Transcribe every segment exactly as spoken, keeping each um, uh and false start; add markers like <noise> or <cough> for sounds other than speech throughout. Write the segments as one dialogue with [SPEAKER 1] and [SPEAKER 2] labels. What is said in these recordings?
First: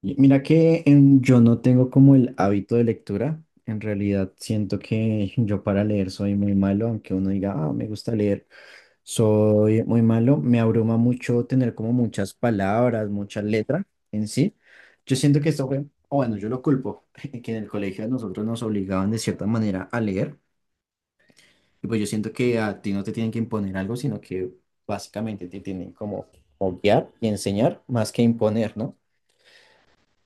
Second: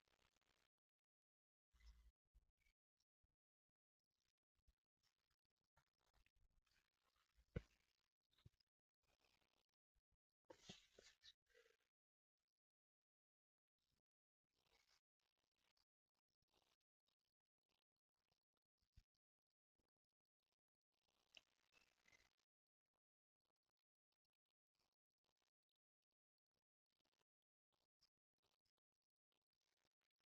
[SPEAKER 1] Y mira que em, yo no tengo como el hábito de lectura. En realidad siento que <laughs> yo para leer soy muy malo, aunque uno diga, ah, me gusta leer, soy muy malo. Me abruma mucho tener como muchas palabras, muchas letras en sí. Yo siento que esto fue, o bueno, yo lo culpo, <laughs> que en el colegio a nosotros nos obligaban de cierta manera a leer. Y pues yo siento que a ti no te tienen que imponer algo, sino que básicamente te tienen como guiar y enseñar más que imponer, ¿no?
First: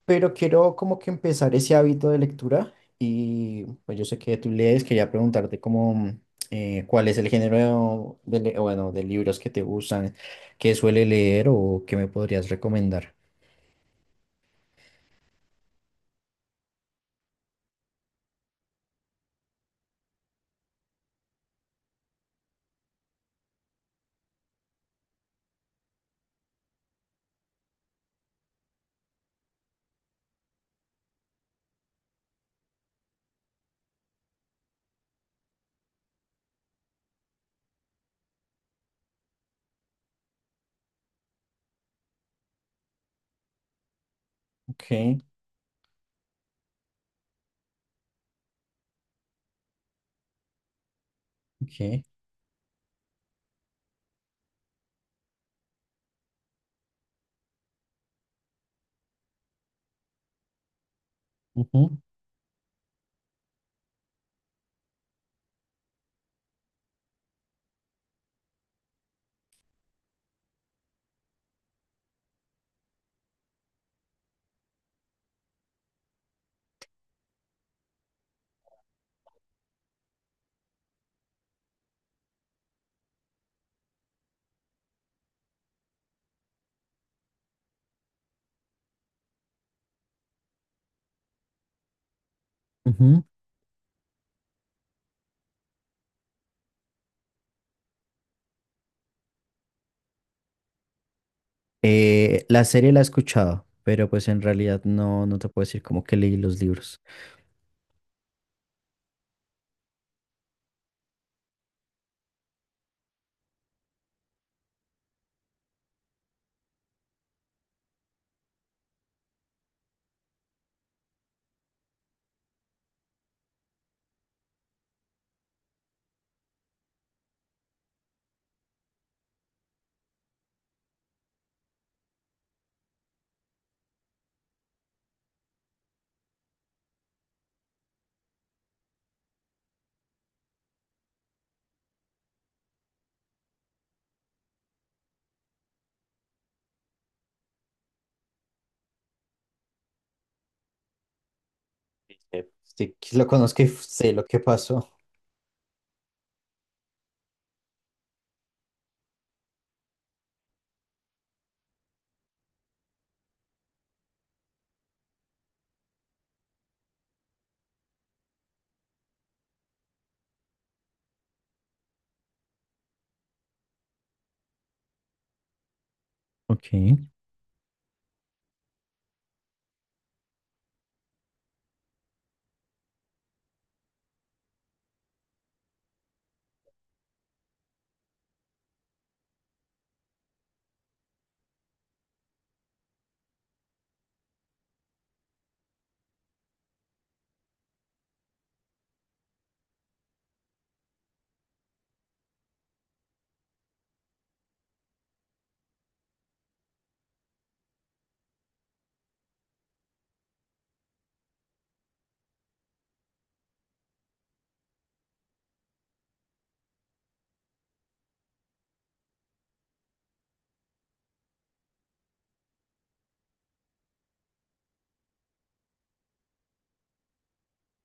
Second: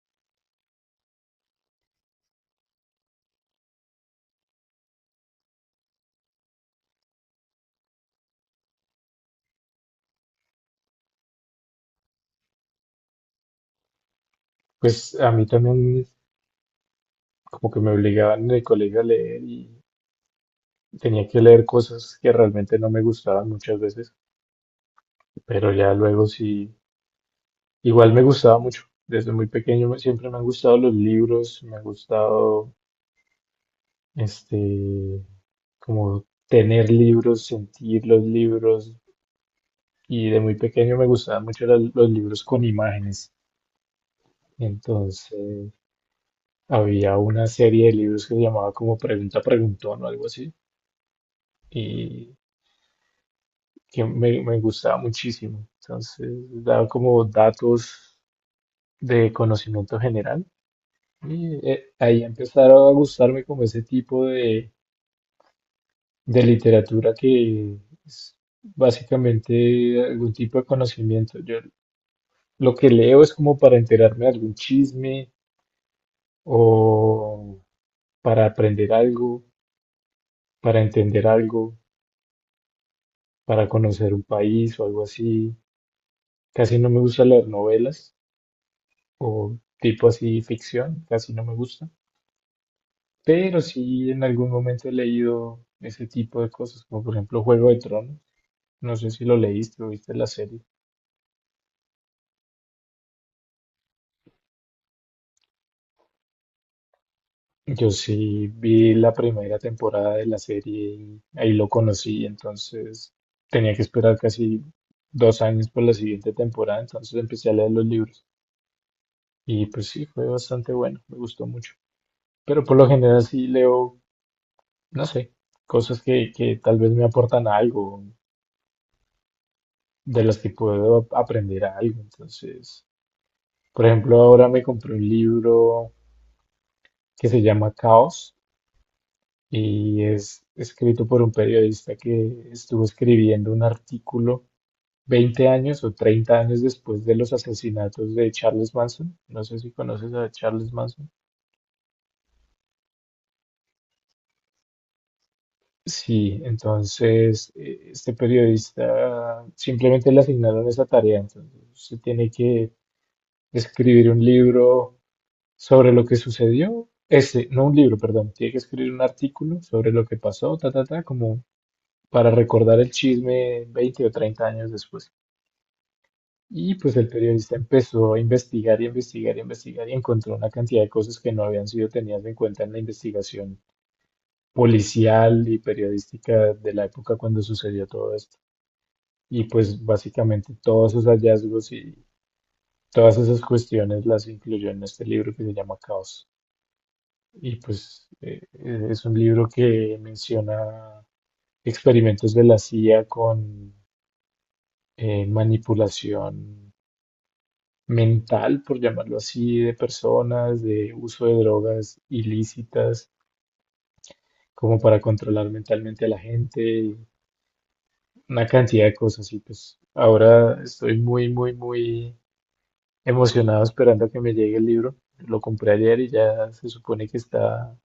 [SPEAKER 1] Pero quiero como que empezar ese hábito de lectura. Y pues yo sé que tú lees, quería preguntarte como eh, cuál es el género de, le- bueno, de libros que te gustan, que suele leer o que me podrías recomendar.
[SPEAKER 2] Pues a mí también como que me obligaban en el colegio a leer y tenía que leer cosas que realmente no me gustaban muchas veces, pero ya luego sí, igual me gustaba mucho. Desde muy pequeño me- siempre me han gustado los libros, me ha gustado este como tener libros, sentir los libros y de muy pequeño me gustaban mucho las- los libros con imágenes.
[SPEAKER 1] Ok,
[SPEAKER 2] Entonces había una serie de libros que se llamaba como Pregunta Preguntón o algo así.
[SPEAKER 1] ok.
[SPEAKER 2] Y que me, me gustaba muchísimo. Entonces, daba como datos de conocimiento general. Y eh,
[SPEAKER 1] Ujú,
[SPEAKER 2] ahí empezaron a gustarme como ese tipo de, de literatura que es básicamente algún tipo de conocimiento. Yo lo que leo es como para enterarme de algún chisme o para aprender algo, para entender algo, para conocer un país o algo así. Casi no me gusta leer novelas o tipo así ficción, casi no me gusta.
[SPEAKER 1] ujú.
[SPEAKER 2] Pero sí en algún momento he leído ese tipo de cosas, como por ejemplo Juego de Tronos. No sé si lo leíste o viste la serie.
[SPEAKER 1] Eh, la serie la he escuchado, pero pues en realidad no, no te puedo decir como que leí los libros.
[SPEAKER 2] Yo sí vi la primera temporada de la serie y ahí lo conocí, entonces tenía que esperar casi dos años por la siguiente temporada, entonces empecé a leer los libros y pues sí, fue bastante bueno, me gustó mucho. Pero por lo general sí leo, no sé, cosas que, que tal vez me aportan algo, de las que puedo aprender algo, entonces. Por ejemplo, ahora me compré un libro que se llama Caos y es escrito por un periodista que estuvo escribiendo un artículo veinte años o treinta años después de los asesinatos de Charles Manson. No sé si conoces a Charles Manson.
[SPEAKER 1] Eh, Sí, que lo conozco y sé lo que pasó.
[SPEAKER 2] Sí, entonces eh, este periodista simplemente le asignaron esa tarea, entonces se tiene que escribir un libro sobre lo que sucedió, ese, no un libro, perdón, tiene que escribir un artículo sobre lo que pasó, ta, ta, ta, como para recordar el chisme veinte o treinta años después.
[SPEAKER 1] Ok.
[SPEAKER 2] Y pues el periodista empezó a investigar y investigar y investigar y encontró una cantidad de cosas que no habían sido tenidas en cuenta en la investigación policial y periodística de la época cuando sucedió todo esto. Y pues básicamente todos esos hallazgos y todas esas cuestiones las incluyó en este libro que se llama Caos. Y pues eh, eh, es un libro que menciona experimentos de la CIA con eh, manipulación mental, por llamarlo así, de personas, de uso de drogas ilícitas, como para controlar mentalmente a la gente, y una cantidad de cosas. Y pues ahora estoy muy, muy, muy emocionado esperando a que me llegue el libro. Lo compré ayer y ya se supone que está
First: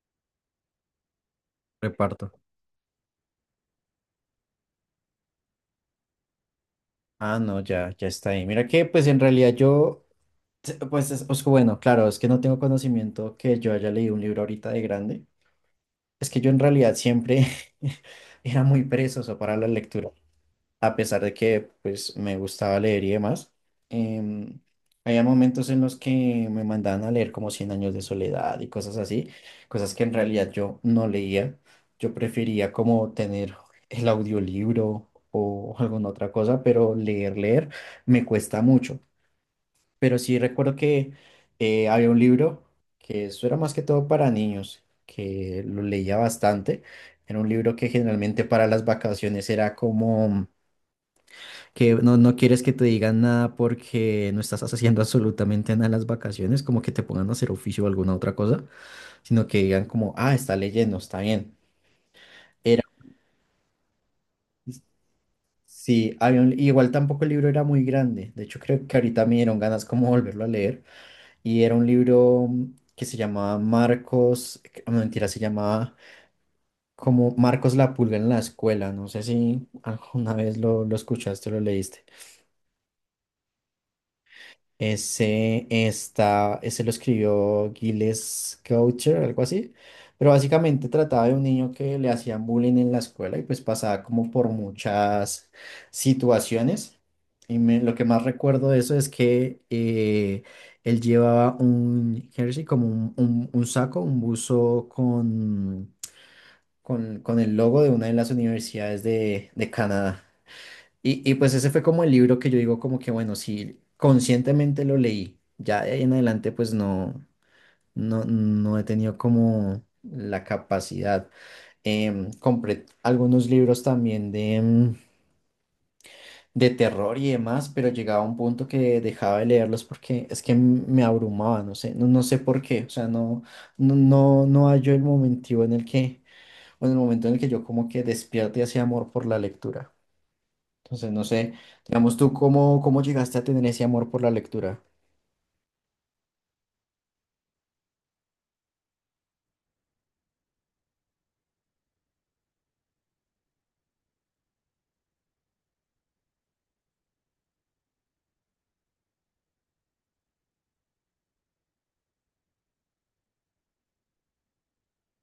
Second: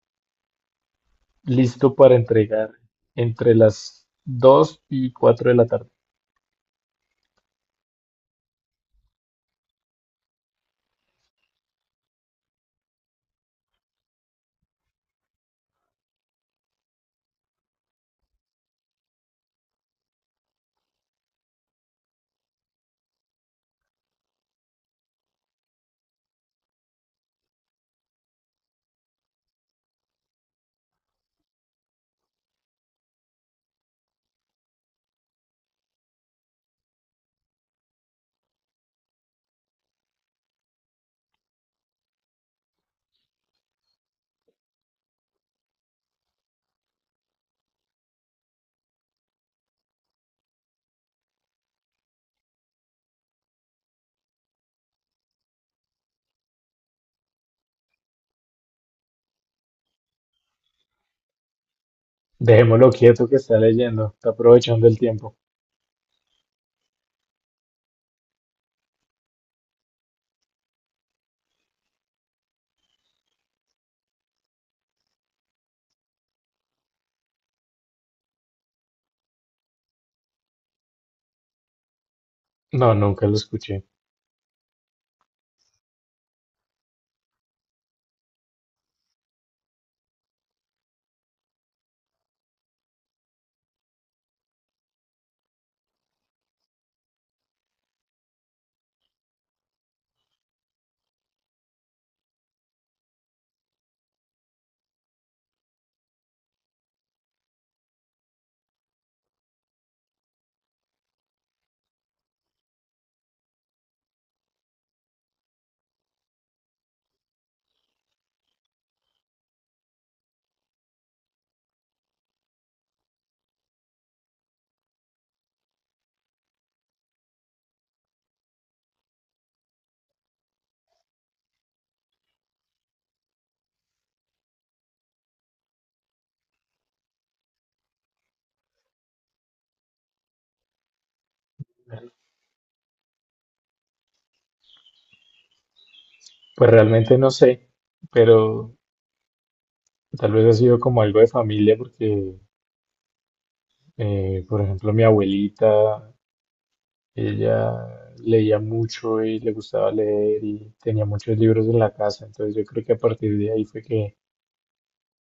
[SPEAKER 2] listo para
[SPEAKER 1] Reparto.
[SPEAKER 2] entregar entre las dos y cuatro de la tarde.
[SPEAKER 1] Ah, no, ya, ya está ahí. Mira que pues en realidad yo. Sí. Pues es, es que bueno, claro, es que no tengo conocimiento que yo haya leído un libro ahorita de grande. Es que yo en realidad siempre <laughs> era muy perezoso para la lectura, a pesar de que pues me gustaba leer y demás. Em, Había momentos en los que me mandaban a leer como Cien años de soledad y cosas así, cosas que en realidad yo no leía. Yo prefería como tener el audiolibro o alguna otra cosa, pero leer, leer me cuesta mucho. Pero sí recuerdo que eh, había un libro que eso era más que todo para niños, que lo leía bastante. Era un libro que generalmente para las vacaciones era como que no, no quieres que te digan nada porque no estás haciendo <laughs> absolutamente nada en las vacaciones, como que te pongan a hacer oficio o alguna otra cosa, sino que digan como, ah, está leyendo, está bien.
[SPEAKER 2] Dejémoslo quieto que está leyendo, está aprovechando el tiempo.
[SPEAKER 1] Sí, había un- igual tampoco el libro era muy grande. De hecho, creo que ahorita me dieron ganas como <laughs> volverlo a leer, y era un libro que se llamaba Marcos, que- no, mentira, se llamaba como Marcos la pulga en la escuela, no sé si alguna vez lo, lo escuchaste o lo leíste.
[SPEAKER 2] No, nunca lo escuché.
[SPEAKER 1] Ese está, ese lo escribió Gilles Gaucher, algo así. Pero básicamente trataba de un niño que le hacían bullying en la escuela y pues pasaba como por muchas situaciones. Y me- lo que más recuerdo de eso es que eh, él llevaba un jersey, como un, un- un saco, un buzo con, con, con el logo de una de las universidades de, de Canadá. Y, y pues ese fue como el libro que yo digo como que bueno, sí conscientemente lo leí, ya de ahí en adelante pues no, no, no he tenido como la capacidad. Em, compré algunos libros también de, em, de terror y demás, pero llegaba a un punto que dejaba de leerlos porque es que m- me abrumaba, no sé, no, no sé por qué, o sea, no, no, no, no hallo el momentivo en el que, o en el momento en el que yo como que despierte ese amor por la lectura. Entonces, no sé, digamos tú, ¿cómo, cómo llegaste a tener ese amor por la lectura?
[SPEAKER 2] Pues realmente no sé, pero tal vez ha sido como algo de familia porque, eh, por ejemplo, mi abuelita, ella leía mucho y le gustaba leer y tenía muchos libros en la casa, entonces yo creo que a partir de ahí fue que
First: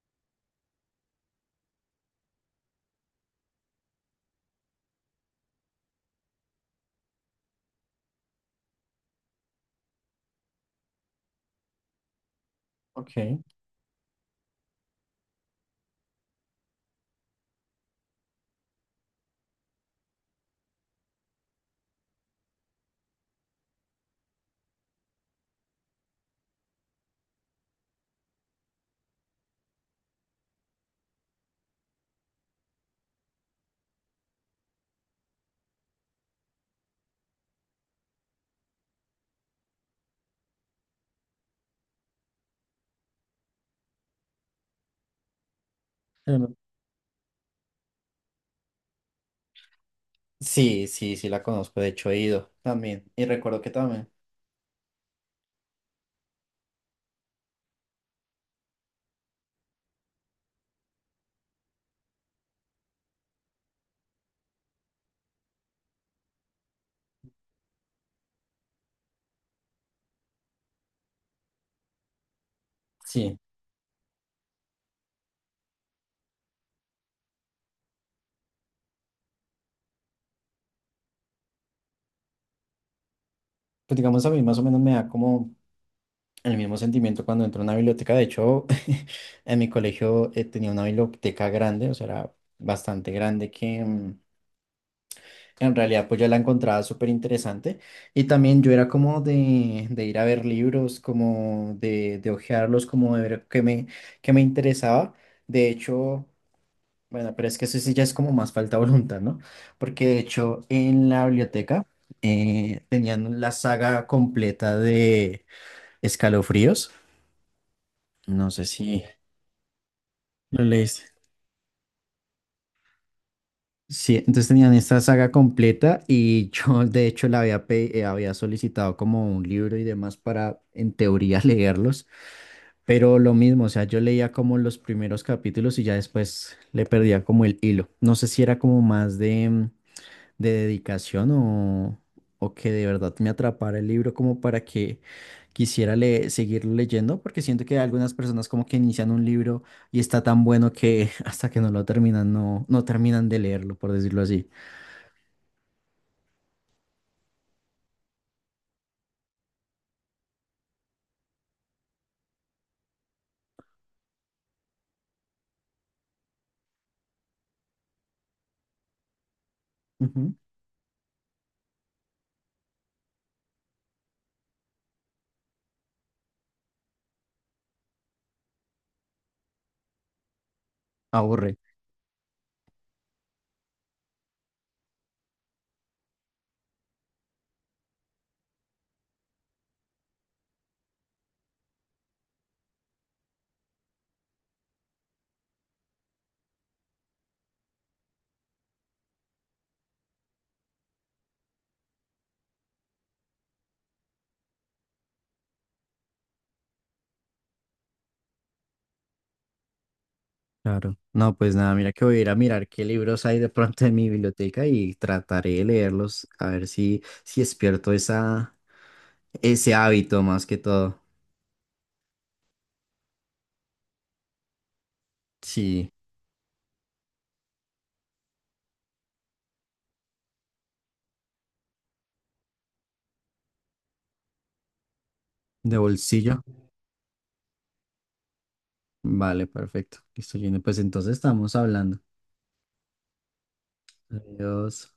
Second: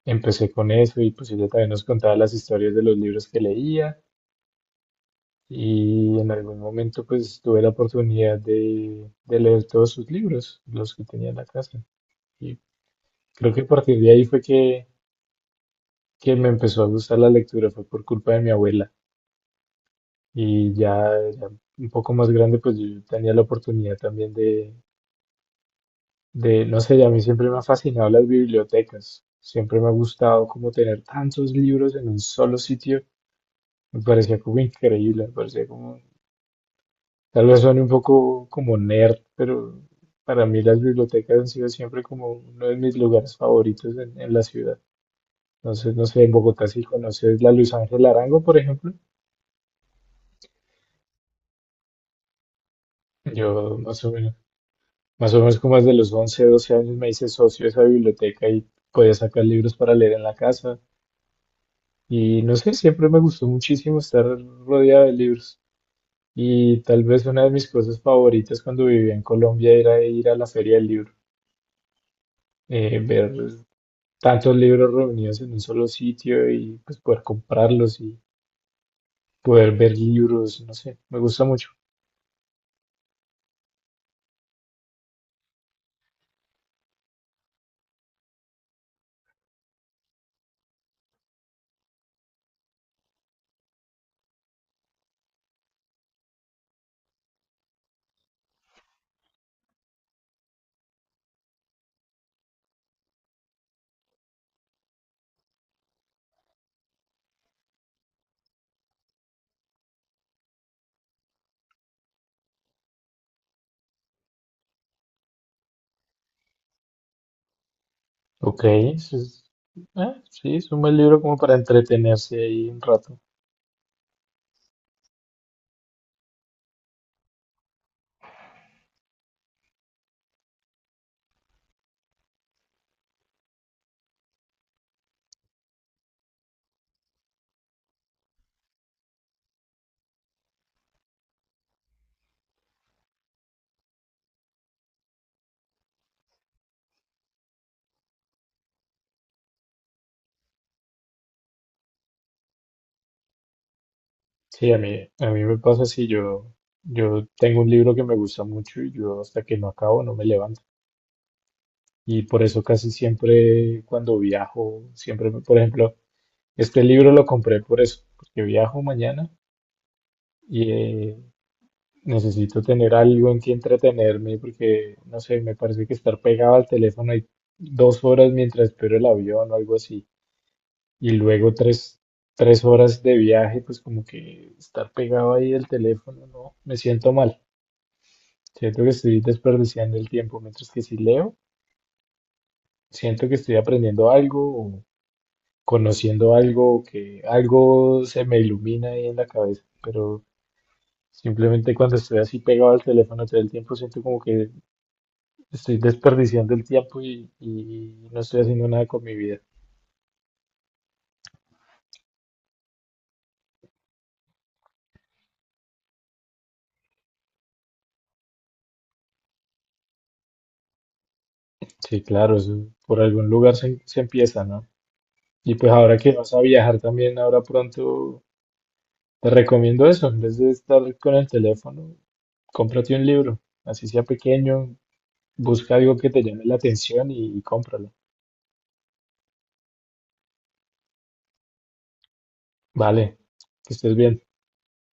[SPEAKER 2] empecé con eso y pues ella también nos contaba las historias de los libros que leía. Y en algún momento pues tuve la oportunidad de, de leer todos sus libros, los que tenía en la casa. Y
[SPEAKER 1] Ok.
[SPEAKER 2] creo que a partir de ahí fue que, que me empezó a gustar la lectura, fue por culpa de mi abuela. Y ya, ya un poco más grande pues yo tenía la oportunidad también de, de, no sé, a mí siempre me han fascinado las bibliotecas. Siempre me ha gustado como tener tantos libros en un solo sitio. Me parecía como increíble, me parecía como tal vez suene un poco como nerd, pero para mí las bibliotecas han sido siempre como uno de mis lugares favoritos en, en la ciudad. Entonces, no sé, en
[SPEAKER 1] Em,
[SPEAKER 2] Bogotá si conoces la Luis Ángel Arango, por ejemplo.
[SPEAKER 1] Sí, sí, sí la conozco, de hecho he ido también y recuerdo que
[SPEAKER 2] Yo más
[SPEAKER 1] también.
[SPEAKER 2] o menos, más o menos como desde los once doce años me hice socio de esa biblioteca y podía sacar libros para leer en la casa. Y no sé, siempre me gustó muchísimo estar rodeado de libros. Y tal vez una de mis cosas favoritas cuando vivía en Colombia era ir a la Feria del Libro, eh, ver
[SPEAKER 1] Sí,
[SPEAKER 2] tantos libros reunidos en un solo sitio y pues poder comprarlos y poder ver libros, no sé, me gusta mucho.
[SPEAKER 1] pues digamos a mí más o menos me da como el mismo sentimiento cuando entro a una biblioteca, de hecho <laughs> en mi colegio eh, tenía una biblioteca grande, o sea, era bastante grande que. mm, En realidad, pues yo la encontraba súper interesante. Y también yo era como de, de ir a ver libros, como de, de hojearlos, como de ver qué me, qué me interesaba. De hecho, bueno, pero es que eso sí ya es como más falta <laughs> de voluntad, ¿no? Porque de hecho en la biblioteca eh, tenían la saga completa de Escalofríos. No sé
[SPEAKER 2] Ok,
[SPEAKER 1] si
[SPEAKER 2] eso es- ah, sí,
[SPEAKER 1] lo
[SPEAKER 2] es un buen
[SPEAKER 1] leíste.
[SPEAKER 2] libro como para entretenerse ahí un rato.
[SPEAKER 1] Sí, entonces tenían esta saga completa y <laughs> yo de hecho la había, pe- eh, había solicitado como un libro y demás para en teoría <laughs> leerlos, pero lo mismo, o sea, yo leía como los primeros capítulos y ya después le perdía como el hilo. No sé si era como más de, mm, de dedicación o, o que de verdad me atrapara el libro como para que quisiera le- seguirlo leyendo, porque siento que algunas personas como que inician un libro y está tan bueno que <laughs> hasta que no lo terminan, no, no terminan de leerlo, por decirlo así.
[SPEAKER 2] Sí, a mí, a mí me pasa así, yo, yo tengo un libro que me gusta mucho y yo hasta que no acabo no me levanto. Y por eso casi siempre cuando viajo, siempre, me- por ejemplo, este libro lo compré por eso, porque viajo mañana
[SPEAKER 1] Ujú.
[SPEAKER 2] y eh, necesito tener algo en que entretenerme porque, no sé, me parece que estar pegado al teléfono ahí dos horas mientras espero el avión o algo así, y luego
[SPEAKER 1] Aburre.
[SPEAKER 2] tres, tres horas de viaje, pues como que estar pegado ahí al teléfono, no, me siento mal. Siento que estoy desperdiciando el tiempo, mientras que si leo, siento que estoy aprendiendo algo o conociendo algo o que algo se me ilumina ahí en la cabeza, pero simplemente cuando estoy así pegado al teléfono todo el tiempo siento como que estoy desperdiciando el tiempo y, y no estoy haciendo nada con mi vida.
[SPEAKER 1] Claro. No, pues nada, mira que voy a ir a mirar qué libros hay de pronto en mi biblioteca y trataré de leerlos a ver si, si despierto esa, ese hábito más que todo.
[SPEAKER 2] Sí, claro, eso por algún lugar se, se empieza, ¿no? Y pues
[SPEAKER 1] Sí,
[SPEAKER 2] ahora que vas a viajar también, ahora pronto, te recomiendo eso, en vez de estar con el teléfono, cómprate un libro, así sea pequeño, busca
[SPEAKER 1] de
[SPEAKER 2] algo que te
[SPEAKER 1] bolsillo.
[SPEAKER 2] llame la atención y, y cómpralo.
[SPEAKER 1] Vale, perfecto. Listo, Gino. Pues entonces estamos hablando.
[SPEAKER 2] Vale, que estés bien.
[SPEAKER 1] Adiós.